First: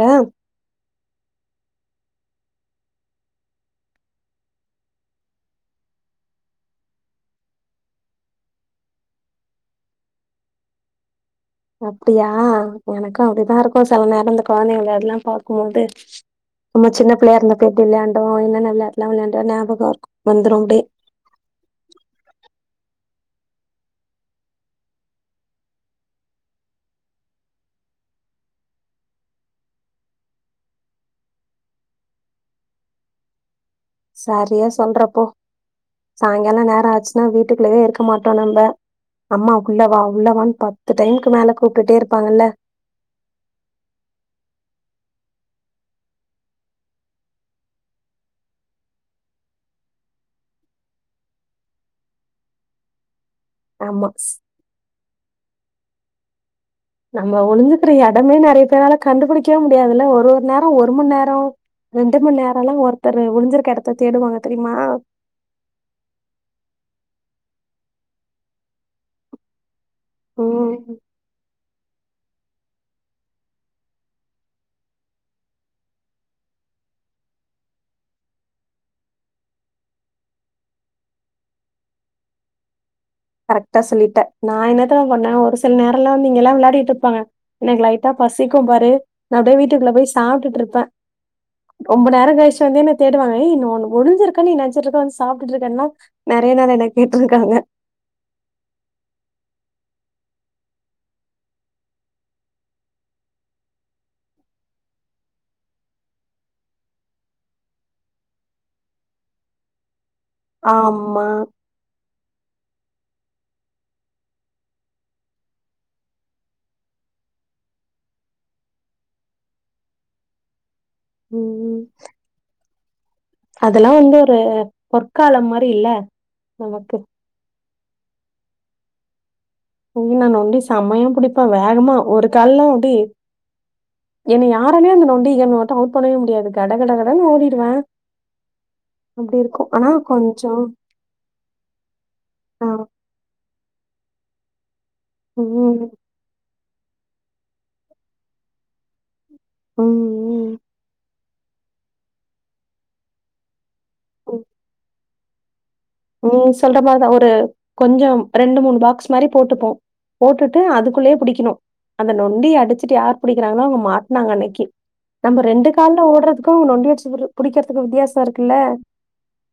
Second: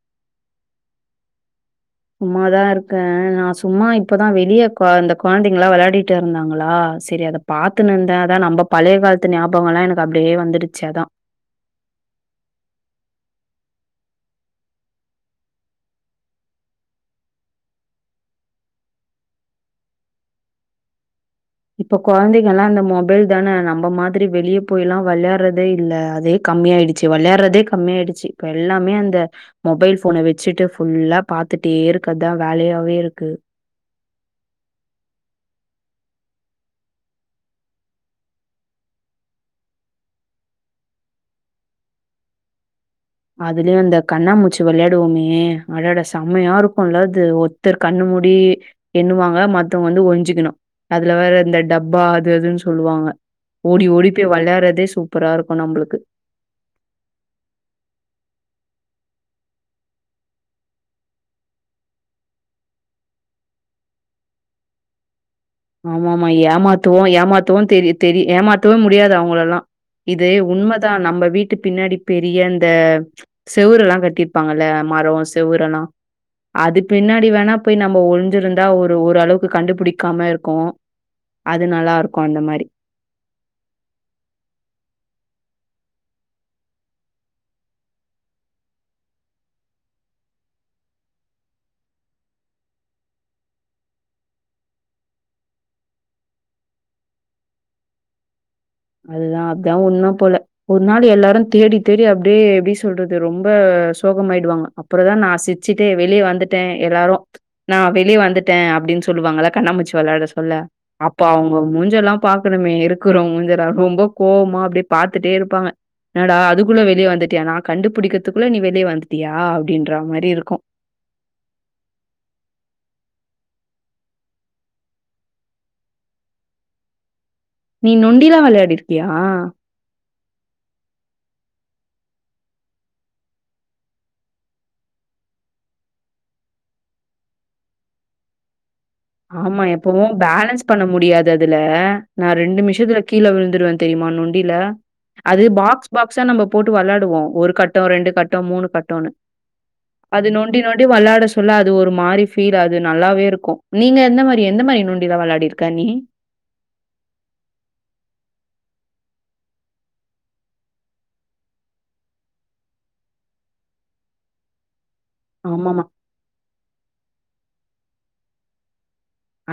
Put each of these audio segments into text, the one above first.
அ ம். சும்மாதா இருக்கே நா சும்மா இப்பதா வெளியே கொ இந்த கொழந்தைங்கள்லா வெளையாடிட் இருந்தாங்களா செரி அத பாத்துன்னுந்தே அதா நம்ப பழைய கால்த்து ஞாபகோ எல்லா எனக்கு அப்டியே வந்துடுச்சு அதா. அப்டியா எனக்கு அப்டிதா இருக்கு செல நேரோ இந்த கொழந்தைங்க வெளையாட்லா பாக்கும்மோது. நம்ம சின்ன பிள்ளையா இருந்தப்ப எப்டி விளையாண்டோ என்னென்ன விளையாட்லா விளையாண்டோ ஞாபகோருக் வந்துரு அப்டே. இப்ப கொழந்தைங்கல்லா இந்த மொபைல் தான நம்ப மாதிரி வெளிய போய் எல்லா வெளையாட்றதே இல்ல அதே கம்மியாய்டுச்சு வெளையாட்றதே கம்மியாய்டுச்சு இப்ப எல்லாமே அந்த மொபைல் ஃபோனை வெச்சுட்டு ஃபுல்லா பாத்துட்டே இருக்கத்தா வேலையாவே இருக்கு. சரியா சொல்ற போ சாய்ங்கால நேரோ ஆச்சுனா வீட்டுக்குள்ளயே இருக்க மாட்டோ நம்ப. அம்மா உள்ளவா உள்ளவான் பத்து டைம்க்கு மேல கூப்டுட்டே இருப்பாங்கல்ல. அதுலியு அந்த கண்ணாாமூச்சு வெளையாடுவோமே அடடா செமையாருக்கு இல்ல அது ஒர்த்தர் கண்ணு மூடி. எண்ணுவாங்க மத்தவங்க வந்து ஒளிஞ்சிக்குணு அதுல வேற இந்த டப்பா அது அதுன் சொல்லுவாங்க. ஓடி ஆமா ஓடி போய் ஸ்- வெளையாட்றதே சூப்பராருக்கு நம்புளுக்கு. நம்ம ஒளிஞ்சுக்கிற எடமே நெறைய பேரால கண்டுபிடிக்கவே முடியாதுல்ல ஒரு ஒரு நேரோ ஒரு மண் நேரோ. ரெண்டு மண் நேரோ எல்லா ஒருத்தரு ஒளிஞ்சிருக்க எடத்த தேடுவாங்க தெரிமா? ஆமா ஆமா ஏமாத்துவோ ஏமாத்துவோன் தெரி தெரி ஏமாத்தவே முடியாது அவுங்களல்லா. இது ம் உண்மதா நம்ப வீ ட்டு பின்னாடி பெரிய அந்த செவுரு எல்லா கட்டிர்ப்பாங்கள்ல மரோ செவுரல்லா அது பின்னாடி வேணா போய் நம்ப ஒளிஞ்சிருந்தா ஒரு ஒரு அளவுக்கு கண்டுபுடிக்காம இரு க்கு அது நல்லா இருக்கு அந்த மாரி. கரெக்டா சொல்லிட்ட. நா என்ன தெரிமா பண்ணே ஒரு சில் நேரல்லா வந்து இங்கெல்லா விளாடிட்ருப்பாங்க. எனக் லைட்டா பசிக்கும் பாரு நா அப்டே வீட்டுக்குள்ள போய் சாப்டுட்ருப்பே. ரொம்ப நேரோ கழிச்சு வந்து என்ன தேடுவாங்க ஏய் நீ ஒன்னு ஒளிஞ்சிருக்கன் நி நெனச்சிட்ருக்க வந்து சாப்டுட்ருக்கன்லா நறைய நாள் என்ன கேட்ருக்காங்க. அதுதா அதா உண்ம போல. ஒரு நாள் எல்லாரு தேடி தேடி அப்டியே எப்டி சொல்றது ரொம்ப சோகமாயிடுவாங்க. அப்பறதா நா சிச்சுட்டே வெளிய வந்துட்டே எல்லாரு நா வெளியே வந்துட்டே அப்டின் சொல்லுவாங்கள கண்ணாமுச்சி வெளாடஸ் ல்ல அப்ப ஆமா. அவுங்க மூஞ்ச எல்லாம் பாக்கணுமே இருக்குறோ மூஞ்சல்லா ரொம்ப கோவமா அப்டே பாத்துட்டே இருப்பாங்க. என்னடா அதுக்குள்ள வெளிய வந்துட்டியா நா கண்டுபுடிக்கத்துக்குள்ள நீ வெளிய வந்துட்டியா அப்டின்றா மாரி இருக்கு. ம் ம். அதெல்லா வந்து ஒரு பொற்காலம் மாரி இல்ல நமக்கு. நீ நொண்டி எல்லா வெளையாடிர்க்கியா? ம் நா நொண்டி செம்மையா புடிப்பே வேகமா ஒரு கால்ல அப்டி என்ன யாராலியு அந்த நொண்டி கேம்ல மட்டு அவுட் பண்ணவே முடியாது கட கட கடனு ஓடிடுவே. ஆமா எப்பவு கொஞ்சம் பேலன்ஸ் பண்ண முடியாது அதுல நா ரெண்டு ஆ. மிஷத்துல கீழ விழுந்துடுவே தெரியுமா நொண்டில அது பாக்ஸ் ம். பா க்ஸா நம்ம போட்டு வெளாடுவோ ஒரு கட்டோ ரெண்டு கட்டோ மூணு கட்டோனு அது ம். நொண்டி நொண்டி வெளாட சொல்ல அது ஒரு மாரி ஃபீல் அது நல்லாவே ருக்கு நீங்க எந்த ம். மாரி எந்த மாரி நொண்டி எல்லா வெளாடி ருக்க நீ நீ சொல்ற மாரிதா ஒரு கொஞ்சம் ரெண்டு மூணு பாக்ஸ் மாரி போட்டுப்போ போட்டுட்டு அதுக்குள்ளேயே புடிக்கணு அந்த நொண்டி அடிச்சிட்டு யார் பிடிக்கிறாங்களோ அவுங்க மாட்னாங்க அன்னைக்கி அந்த ரெண்டு ஆமாமா. கால ஓடுறதுக்கு நொண்டி வச்சு விர் புடிக்கிறதுக்கு வித்தியாசோ இருக்குல்ல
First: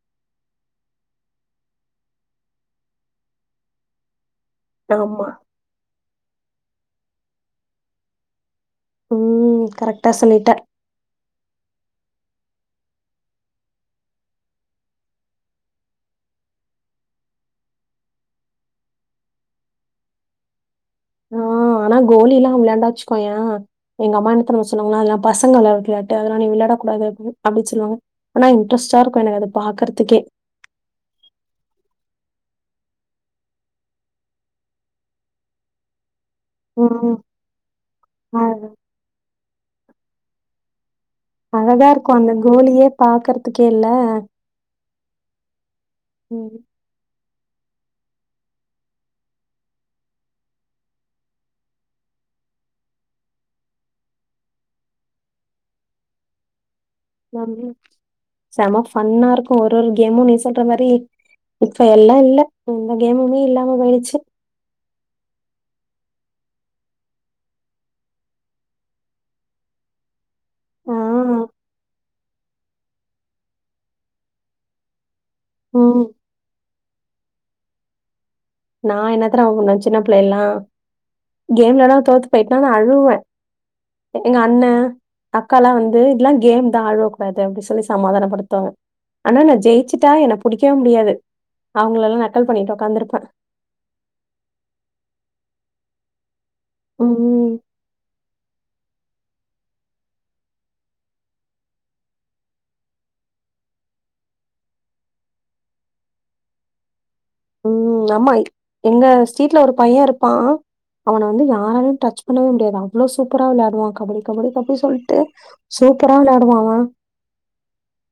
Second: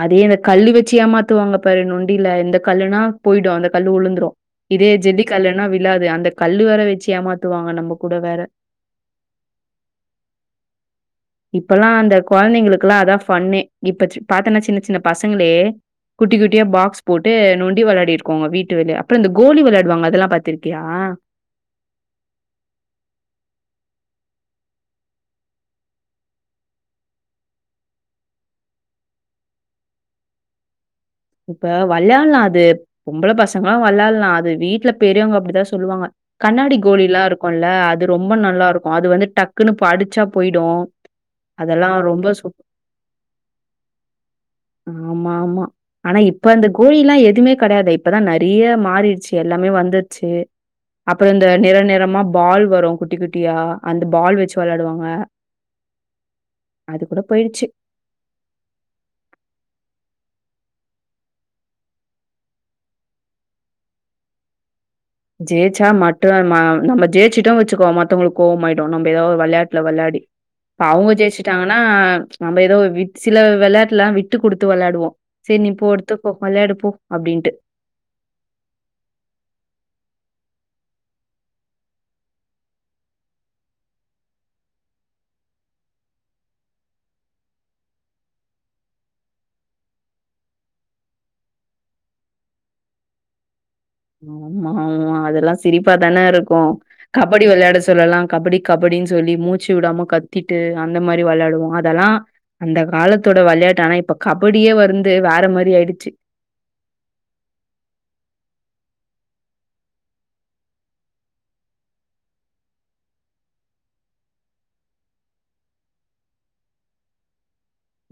அதே இந்த கல்லு வச்சியா எமாத்துவாங்க பாரு நொண்டில எந்த கல்லுனா போய்டு அந்த கல்லு உழுந்துரு இதே ஆமா. ஜல்லிக்கல்லுன்னா விழாது அந்த கல்லு வேற வச்சு ஏமாத்துவாங்க நம்ம கூட வேற ம் கரெக்டா சொல்லிட்ட இப்பெல்லா அந்த கொழந்தைங்களுக்கல்லா அதா ஃபன்னே இப்ப ச்சு பாத்தேனா சின்ன சின்ன பசங்களே குட்டி குட்டியா பாக்ஸ் போட்டு நொண்டி வெளாடிருக்கோ ஒங்க வீட்டு வெளிய அப்பறோ இந்த கோலி வெளாடுவாங்க அதெல்லா பாத்திருக்கியா ஆஹ் ஆனா கோலிலா வெளாண்டா வச்சுக்கோயே எங்க அம்மா என்ன தெரிமா சொன்னாங்க அதெல்லா பசங்க வெளையாடுற வெளாட்டு அதெல்லா நீ வெளாட கூடாது அப்டி அடிச்சிருவாங்க ஆனா இன்ட்ரஸ்டா இருக்கு எனக்கு அத பாக்கறதுக்கே இப்ப வெளையாடலா அது பொம்பள பசங்களு வெளையாடலா அது வீட்ல பெரியவுங்க அப்டிதா சொல்லுவாங்க கண்ணாடி கோலி ம். எல்லா இருக்குல்ல அது ரொம்ப அழ நல்லா இருக்கு அது வந்து டக்குன்னு பா டிச்சா போயிடு அழகா இருக்கு அந்த கோலியே பாக்குறதுக்கேல ஆமா ஆமா ஆனா இப்ப ம். அந்த கோ கோலி எல்லாம் எதுமே கெடையாது இப்பதா நெறைய மாறிடுச்சு எல்லாமே வந்துருச்சு அப்பற இந்த நிற நிறமா பால் வரு குட்டி குட்டியா அந்த பால் வச்சு வெளயாடுவாங்க வந்து போயிடுச்சு. செம ஃபன்னா ருக்கு ஒரு ஒரு கேமும் நீ சொல்ற மாரி இப்ப எல்லா இல்ல எந்த கேமுமே இல்லாம போயிடுச்சு ஜெயிச்சா மட்டு மா நம்ம ஜெயிச்சிட்டோனு வச்சுக்கோ மத்தவங்களுக்கு கோவமாயிடு நம்ம ஏதாவது ஒரு வெளையாட்டுல வெளாடி இப்ப ஆ. அவுங்க ஜெயிச்சுட்டாங்கன்னா நம்ம ஏதோ வி சில வெளயாட்டுல விட்டு குடுத்து வெளாடுவோ செரி நீ போ ம். எடுத்து போ வெளையாடு போ அப்டின்னுட்டு நா என்னா தெர்மா பன்னுவே சின்ன பிள்ளைலலா கேம்லலா தோத்து போயிடனா நா அழுவே எங்க அண்ணே அக்காலா வந்து இதெல்லா கேம் தா அழவக்கூடாது அப்டி சொல்லி சமாதானப்படுத்துவாங்க ஆனா நா ஜெயிச்சுட்டா என புடிக்கவே முடியாது அவுங்கள ல்லா நக்கல் பண்ணிட்டு ஒக்காந்துருப்பே ஆமா ஆமா அதெல்லா சிரிப்பா தான ருக்கு கபடி ம். வெளையாட சொல்லலா கபடி கபடின்னு சொல்லி மூச்சு விடாம கத்திட்டு அந்த மாரி வெளையாடுவோ அதெல்லா அந்த காலத்தோட வெளையாட்டு ஆனா இப்ப கபடியே வந்து வேற மாரி ஆயிடுச்சு ம் அம்மாய் எங்க ஸ்ட்ரீட்ல ஒரு பையே இருப்பா அவன வந்து யாராலையு டச் பண்ணவே முடியாது அவ்ளோ சூப்பரா வெளையாடுவா கபடி கபடி கபடி சொல்ட்டு சூப்பரா வெளாடுவா அவ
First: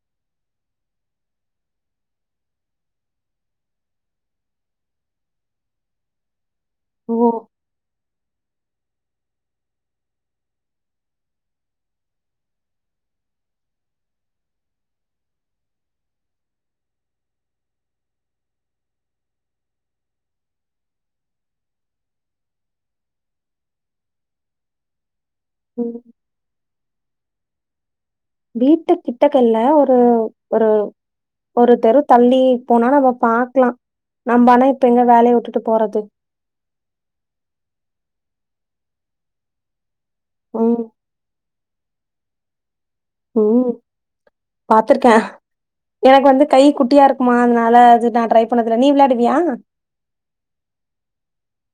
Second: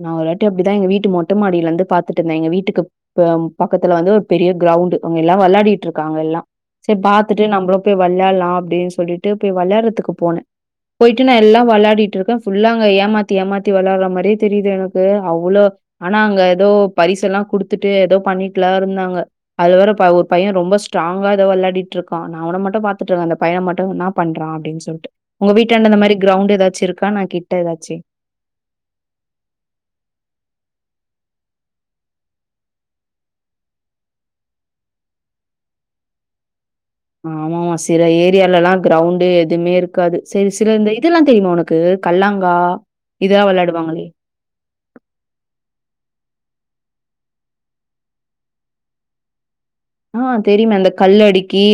நா ஒருவாட்டி அப்டிதா எங்க வீட்டு மொட்ட மாடில இருந்து பாத்துட்டு இருந்தே எங்க வீட்டுக்கு பெம் பக்கத்துல வந்து ஒரு பெரிய கிரௌண்ட்டு அவுங்க எல்லா வெளாடிட்டு இருக்காங்க எல்லா செரி ஓ பாத்துட்டு நம்பளு போய் வெளையாடலா அப்டின்னு சொல்லிட்டு போய் வெளையாடுறதுக்கு போனே போயிட்டு நா எல்லா வெளாடிட்டு இருக்கே ஃபுல்லா அங்க ஏமாத்தி ஏமாத்தி வெளாடுற மாரி தெரியுது எனக்கு அவ்ளோ ஆனா அங்க எதோ பரிசெல்லா குடுத்துட்டு ஏதோ பண்ணட்டுலா இருந்தாங்க அதுல வேற ப ஒரு பையன் ரொம்ப ஸ்ட்ராங்கா எதோ வெள்ளாடிட்ருக்கா நா அவன மட்டு பாத்துட்ருக்கே அந்த பையன மட்டு இன்னா பண்றா அப்டின் சொல்ட்டு உங்க வீட்டாண்ட ம். இத மாரி கிரௌண்டு எதாச்சு இருக்கா ன கிட்ட எதாச்சு வீட்டு கிட்டக இல்ல ஒரு ஒரு ஒரு தெரு தள்ளி போனா நம்ப பாக்லா நம்ப ஆனா இப்ப எங்க வேலைய விட்டுட்டு போறது ஆமாமா சில ஏரியாலலா கிரௌண்டே எதுமே இருக்காது சேரி சேரி ம், அந்த இதெல்லா தெரிமா உனக் கு கல்லாங்கா இதெல்லா ம் வெளாடுவாங்களே. பாத்துருக்கே எனக்கு வந்து கை குட்டியா இருக்குமா அதனால அது நா ட்ரை பண்ணதுல நீ விளயாடுவியா ஆ தெரியுமே அந்த கல்லடிக்கி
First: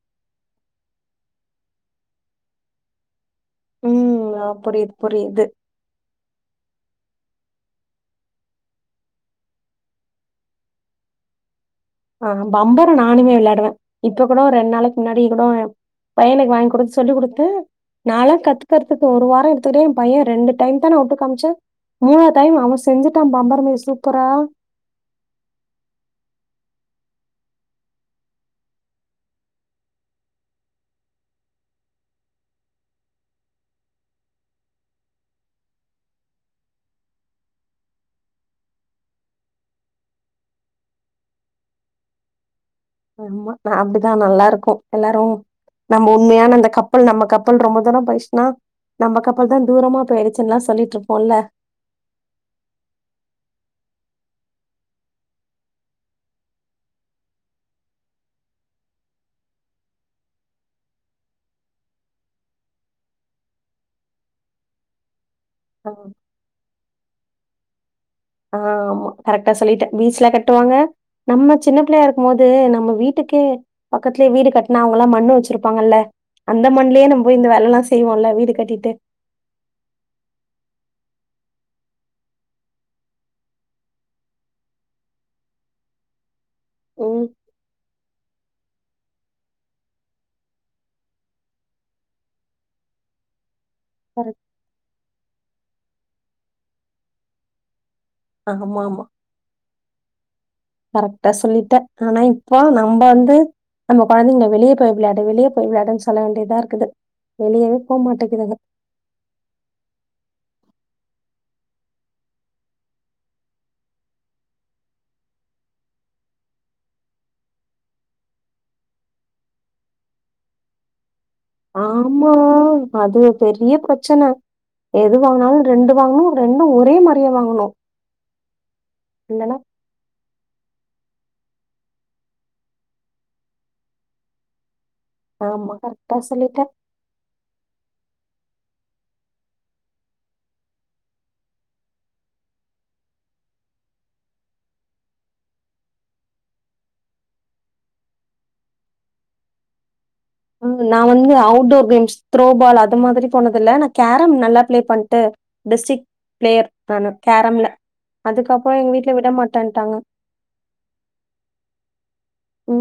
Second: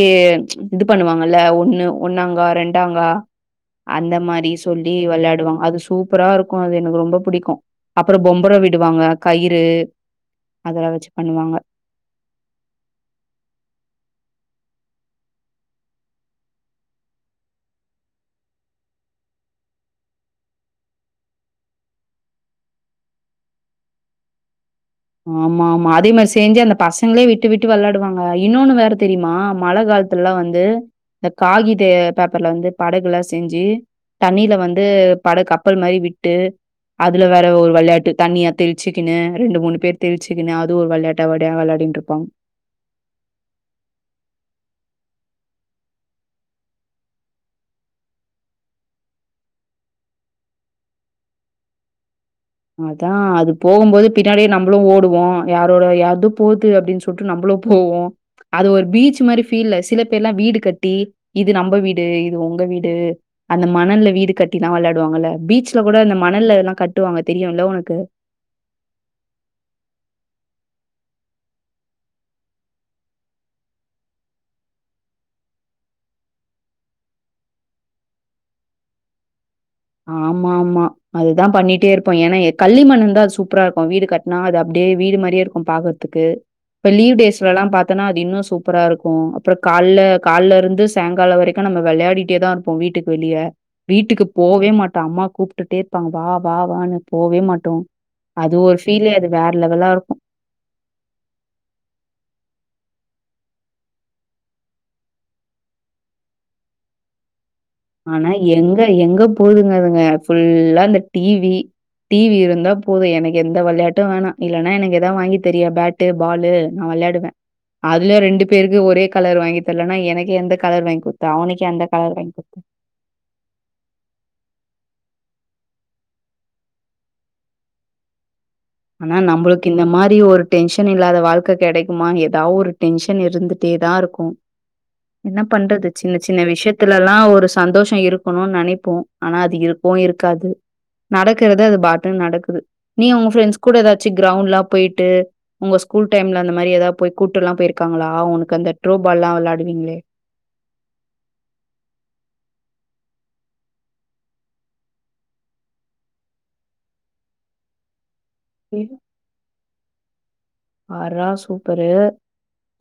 இது பண்ணுவாங்கல்ல ஒன்னு ஒன்னாங்கா ரெண்டாங்கா அந்த ம். அ மாரி சொல்லி புரியுது, புரியுது. வெளையாடுவாங்க அது சூப் ப்ரா இருக்கு அது எனக்கு ரொம்ப புடிக்கு அப்றோ பொம்பரோ விடுவாங்க கயிறு அதலா வச்சு பண்ணுவாங்க ஆ பம்பரோ நானுமே வெளையாடுவே இப்ப கூட ஒர் ரெண்டு நாளைக்கு முன்னாடி கூட பையனுக்கு வாங்கி குடுன் சொல்லிக் குடுத்து நாலா கத்துக்கறத்துக்கு ஒரு வாரோ எடுத்துட்ட ஏன் பையே ரெண்டு டைம் தா நா விட்டு காமிச்சே மூணா டைம் அவே செஞ்சுட்டா பம்பரமே சூப்பரா ஆமா ஆமா அதே மேரி செஞ்சு அந்த பசங்களே விட்டு விட்டு வெள்ளாடுவாங்க இன்னொன்னு வேற தெரிமா மழ காலத் துலலா வந்து இந்த காகித பேப்பர்ல வந்து படகுலா செஞ்சு தண்ணில வந்து பட கப்பல் மாரி விட்டு அதுல வேற ஒரு வெளயாட்டு தண்ணிய தெளிச்சுக்கின்னு ரெண்டு மூணு பேர் தெளிச்சுக்குன்னு அது ஒரு வெளயாட்டா வெடயா வெளயாடிட்ருப்பாங் ஆமா நா அப்டிதா நல்லாருக்கு எல்லாரு நம்ம உண்மையான அந்த கப்பல் நம்ம கப்பல் ரொம்ப தூரோ போய்ர்ச்சினா நம்ம கப்பல் தான் தூரமா போயிருச்சின்லா சொல்லிட்டு இருப்போல்ல அதா அது போகும்போது பின்னாடியே நம்புளு ஓடுவோ யாரோட யார்தோ போது அப்டின் சொல் ட்டு நம்புளு போவோ அது ஒரு பீச் மாரி ஃபீல் சில பேர்லா வீடு கட்டி இது நம்ப வீடு இது உங்க வீடு அந்த மணல்ல வீடு கட்டிலா வெளயாடுவாங்கல்ல பீச் ஆ, கூட அந்த மணல்ல அதெலா கட்டுவாங்க தெரியுல உனக்கு ஆ ஆமா கரெக்டா சொல்லிட்டே பீச்ல கட்டுவாங்க நம்ம சின்ன பிள்ளையா இருக்கும்போது நம்ம வீட்டுக்கே பக்கத்துலே வீடு கட்னா அவங்கலா மண்ணு வச்சிருப்பாங்கல்ல அந்த மண்லே நம்ம போய் இந்த வேலலா செய்வோல வீடு கட்டிட்டு ஆமா ஆமா அதுதா பண்ணிட்டே இருப்போ ஏனா கல்லி மண்ணுந்தா அது சூப்பராருக்கு வீடு க னா அது அப்டே வீடு மாரியே இருக்கு பாக்கற்துக்கு இப்ப லீவ் ம் டேஸ்லலா பாத்தனா அது இன்னு சூப்பராருக்கு அப்றோ கால்ல கால்லருந்து சாங்காலோ வரைக்கு நம்ம வெள்ளாடிட்டே தா இருப்போ வீட்டுக்கு வெளிய வீட்டுக்கு போவே மாட்டோ அம்மா கூப்ட்டுட்டே இருப்பாங்க வா வா வானு போவே மாட்டோ அது ஒரு ஆமா ஃபீல் அது வேற லெவலாருக்கு கரெக்ட்டா சொல்லிட்ட ஆனா இப்ப நம்ப வந்து நம்ம கொழந்தைங்கள வெளிய போய் விளையாடு வெளிய போய் விளையாடுன்னு சொல்ல வேண்டிதா இருக்குது வெளிய ஆனா எங்க எங்க போதுங்க அதுங்க ஃபுல்லா இந்த டீவி டீ வி இருந்தா போது எனக்கு எந்த வெளயாட்டு வேணா இல்லன்னா எனக்கு எதாது வாங்கி தரியா பேட் ட்டு பாலு நா வெளயாடுவே அதுலியு ரெண்டு பேருக்கு ஒரே கலர் வாங்கி தரலன்னா எனக்கு எந்த கலர் வாங்கி குடுத்த அவனுக்கு அந்த கலர் ஆமா வாங்கி குடுத்த. அது ஒரு பெரிய பிரச்சன எது வாங்குனாலு ரெண்டு வாங்கனும் ரெண்டு ஒரே மாரி தா வாங்கணு ஆனா இல்லன்னா நம்பளுக்கு இந்த மாரி ஒரு டென்ஷன் இல்லாத வாழ்க்க கெடைக்குமா ஏதா ஒரு டென்ஷன் இருந்துட்டே தா இருக்கு என்ன ஆமா பண்றது சின்ன கரெக்டா சின்ன சொல்லிட்ட விஷயத் துலல்லா ஒரு சந்தோஷோ இருக்கணுன் நினைப்போ ஆனா அது இருக்கவு இருக்காது நடக்கறத அது பாட்டுன்னு நடக்குது நீ உங்க ஃப்ரெண்ட்ஸ் கூட ஏதாச்சி கிரவுண்ட் லா போய்ட்டு உங்க ஸ்கூல் டைம்ல அந்த மாரி ஏதாவ போய் கூட்டுல்லா போய்ருக்காங்களா உனக்கு அந்த த்ரோ பால் லா விளாடுவீங்ளே ஆ நா வந்து அவுட்டோர் கேம்ஸ் த்ரோ பால் அது மாதிரி போனது இல்ல நா கேரம் நல்லா ப்ளே பண்ட்டு டிஸ்ட்ரிக் பிளேயர் நானு கேரம்ல அதுக்கப்புறோ எங்க வீட்ல விட மாட்டன்ட்டாங்க பார்ரா சூப்பரு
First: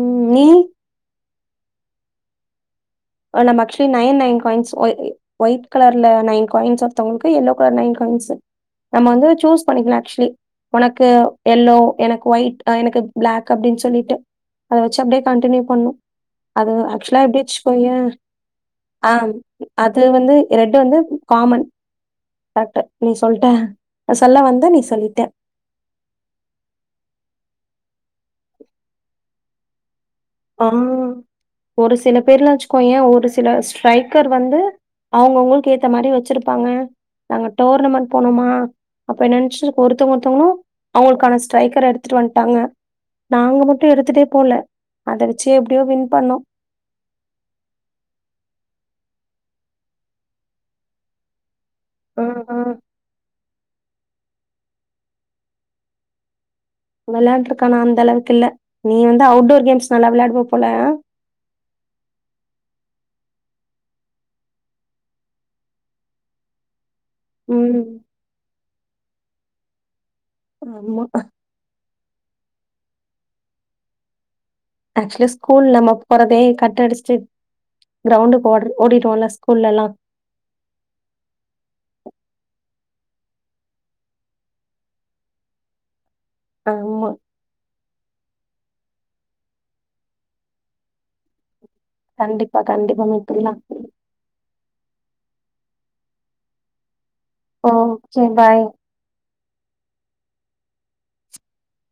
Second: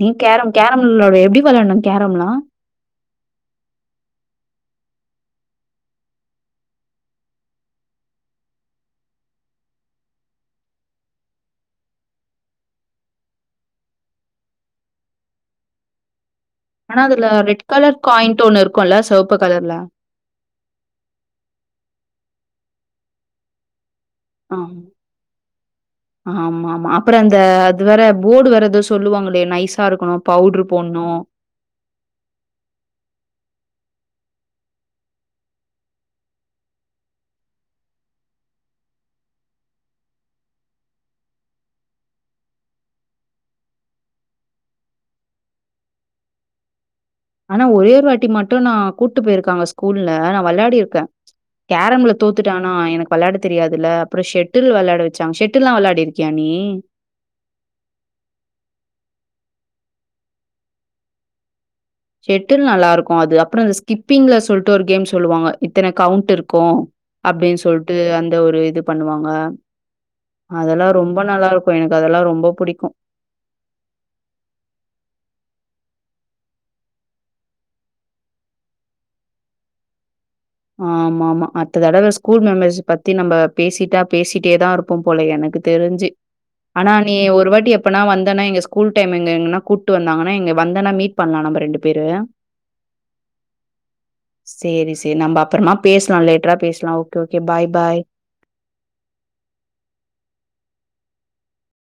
நீ கேரம் கேரம்ள வ எப்டி வெளாட்னு கேரம் லா நம்ம actually nine nine coins white கலர்ல நைன் காய்ன்ஸ் ஒருத்தங்களுக்கு எல்லோ கலர் நைன் காய்ன்ஸ் நம்ம வந்து சூஸ் பண்ணிக்கலா ஆக்சுலி உனக்கு எல்லோ எனக்கு ஒயிட் எனக்கு ப்ளக் அப்டின்னு சொல்லிட்டு அத வச்சி அப்டியே கண்டின்யூ பண்ணு அது ஆனா ஆக்சுவலா அதுல எப்டியேச் ரெட் கலர் காயாண்ட் ஒண்ணு இருக்குல்ல சவப்பு கலர்ல அது வந்து ரெட்டு வந்து காமன் கரெக்ட் நீ சொல்ட்ட நா சொல்ல வந்த ஆ நீ சொல்லிட்ட ஆமாமா அப்புறோ அந்த அது வேற போர்டு வேற எதோ சொல்லுவாங்களே நைஸா இருக்கணு அம் ஒரு சில பேர்லா வச்சுக்கோய ஒரு சில ஸ்ட்ரைக்கர் வந்து அவங்கவங்களுக்கு ஏத்த மாரி வச்சிருப்பாங்க நாங்க டோர்னமெண்ட் போனோமா அப்ப என்ன நன்ச்சு ஒருத்தவங்க ஒருத்தவங்களு அவங்களுக்கான ஸ்ட்ரைக்கர எடுத்துட்டு வண்ட்டாங்க நாங்க மட்டு எடுத்துட்டே போல அத வெச்சு எப்டியோ வின் பண்ணோ ஆனா ஒரே ஒரு வாட்டி மட்டு நா கூட்டு போய்ருக்காங்க ஸ்கூல்ல நா விளையாடிருக்க கரம்ல ஆ, தோத்துட்ட ஆ. ஆனா எனக்கு விளையாடத் தெரியாதுல்ல அப்புறோ ஷெட்டில் வெளயாட வெச்சாங்க ஷெட்டில்லா விளாடிருக்கியா நீ வெளாண்ருக்க ஆனா அந்த அளவுக்கு இல்ல நீ வந்து அவ்ட்டோர் கேம்ஸ் நல்லா விளையாடுவ போல ஷெட்டில் நல்லா இருக்கு அது அப்புறோ இந்த ஸ்கிப்பிங்ல சொல்ட்டு ஒரு கேம் சொல்லுவாங்க இத்தன கவுண்ட் இருக்கு அப்படின் ம். சொல்ட்டு அந்த ஒரு இது பண்ணுவாங்க அதெல்லா ஆமா ரொம்ப நல்லா இருக் கு எனக்கு அதெல்லா ரொம்ப புடிக்கு அக்சுவலா ஸ்கூல்ல நம்ம போறதே கட்டடிச்சிட்டு கிரௌண்டுக்கு ஓடு ஓடிட்டுவோல்ல ஸ்கூல்லல்லா ஆமாமா அடுத்த தடவ ஸ்கூல் மெம்மரிஸ் பத்தி நம்ம பேசிட்டா பேசிட்டே தா இருப் போ போல எனக்கு தெரிஞ்சி ஆனா ஆமா நீ ஒரு வாட்டி எப் பனா வந்தனா எங்க ஸ்கூல் டைம் எங்க எங்கனா கூட்டு வந்தாங்கன்னா இங்க வந்தனா மீட் பன்லா நம்ம ரெண்டு கண்டிப்பா கண்டிப்பா மீட் பன்லா சேரி சேரி நம்ம அப்றமா பேசலா லேட்டரா பேசலா ஓ ஆ ஓகே பாய்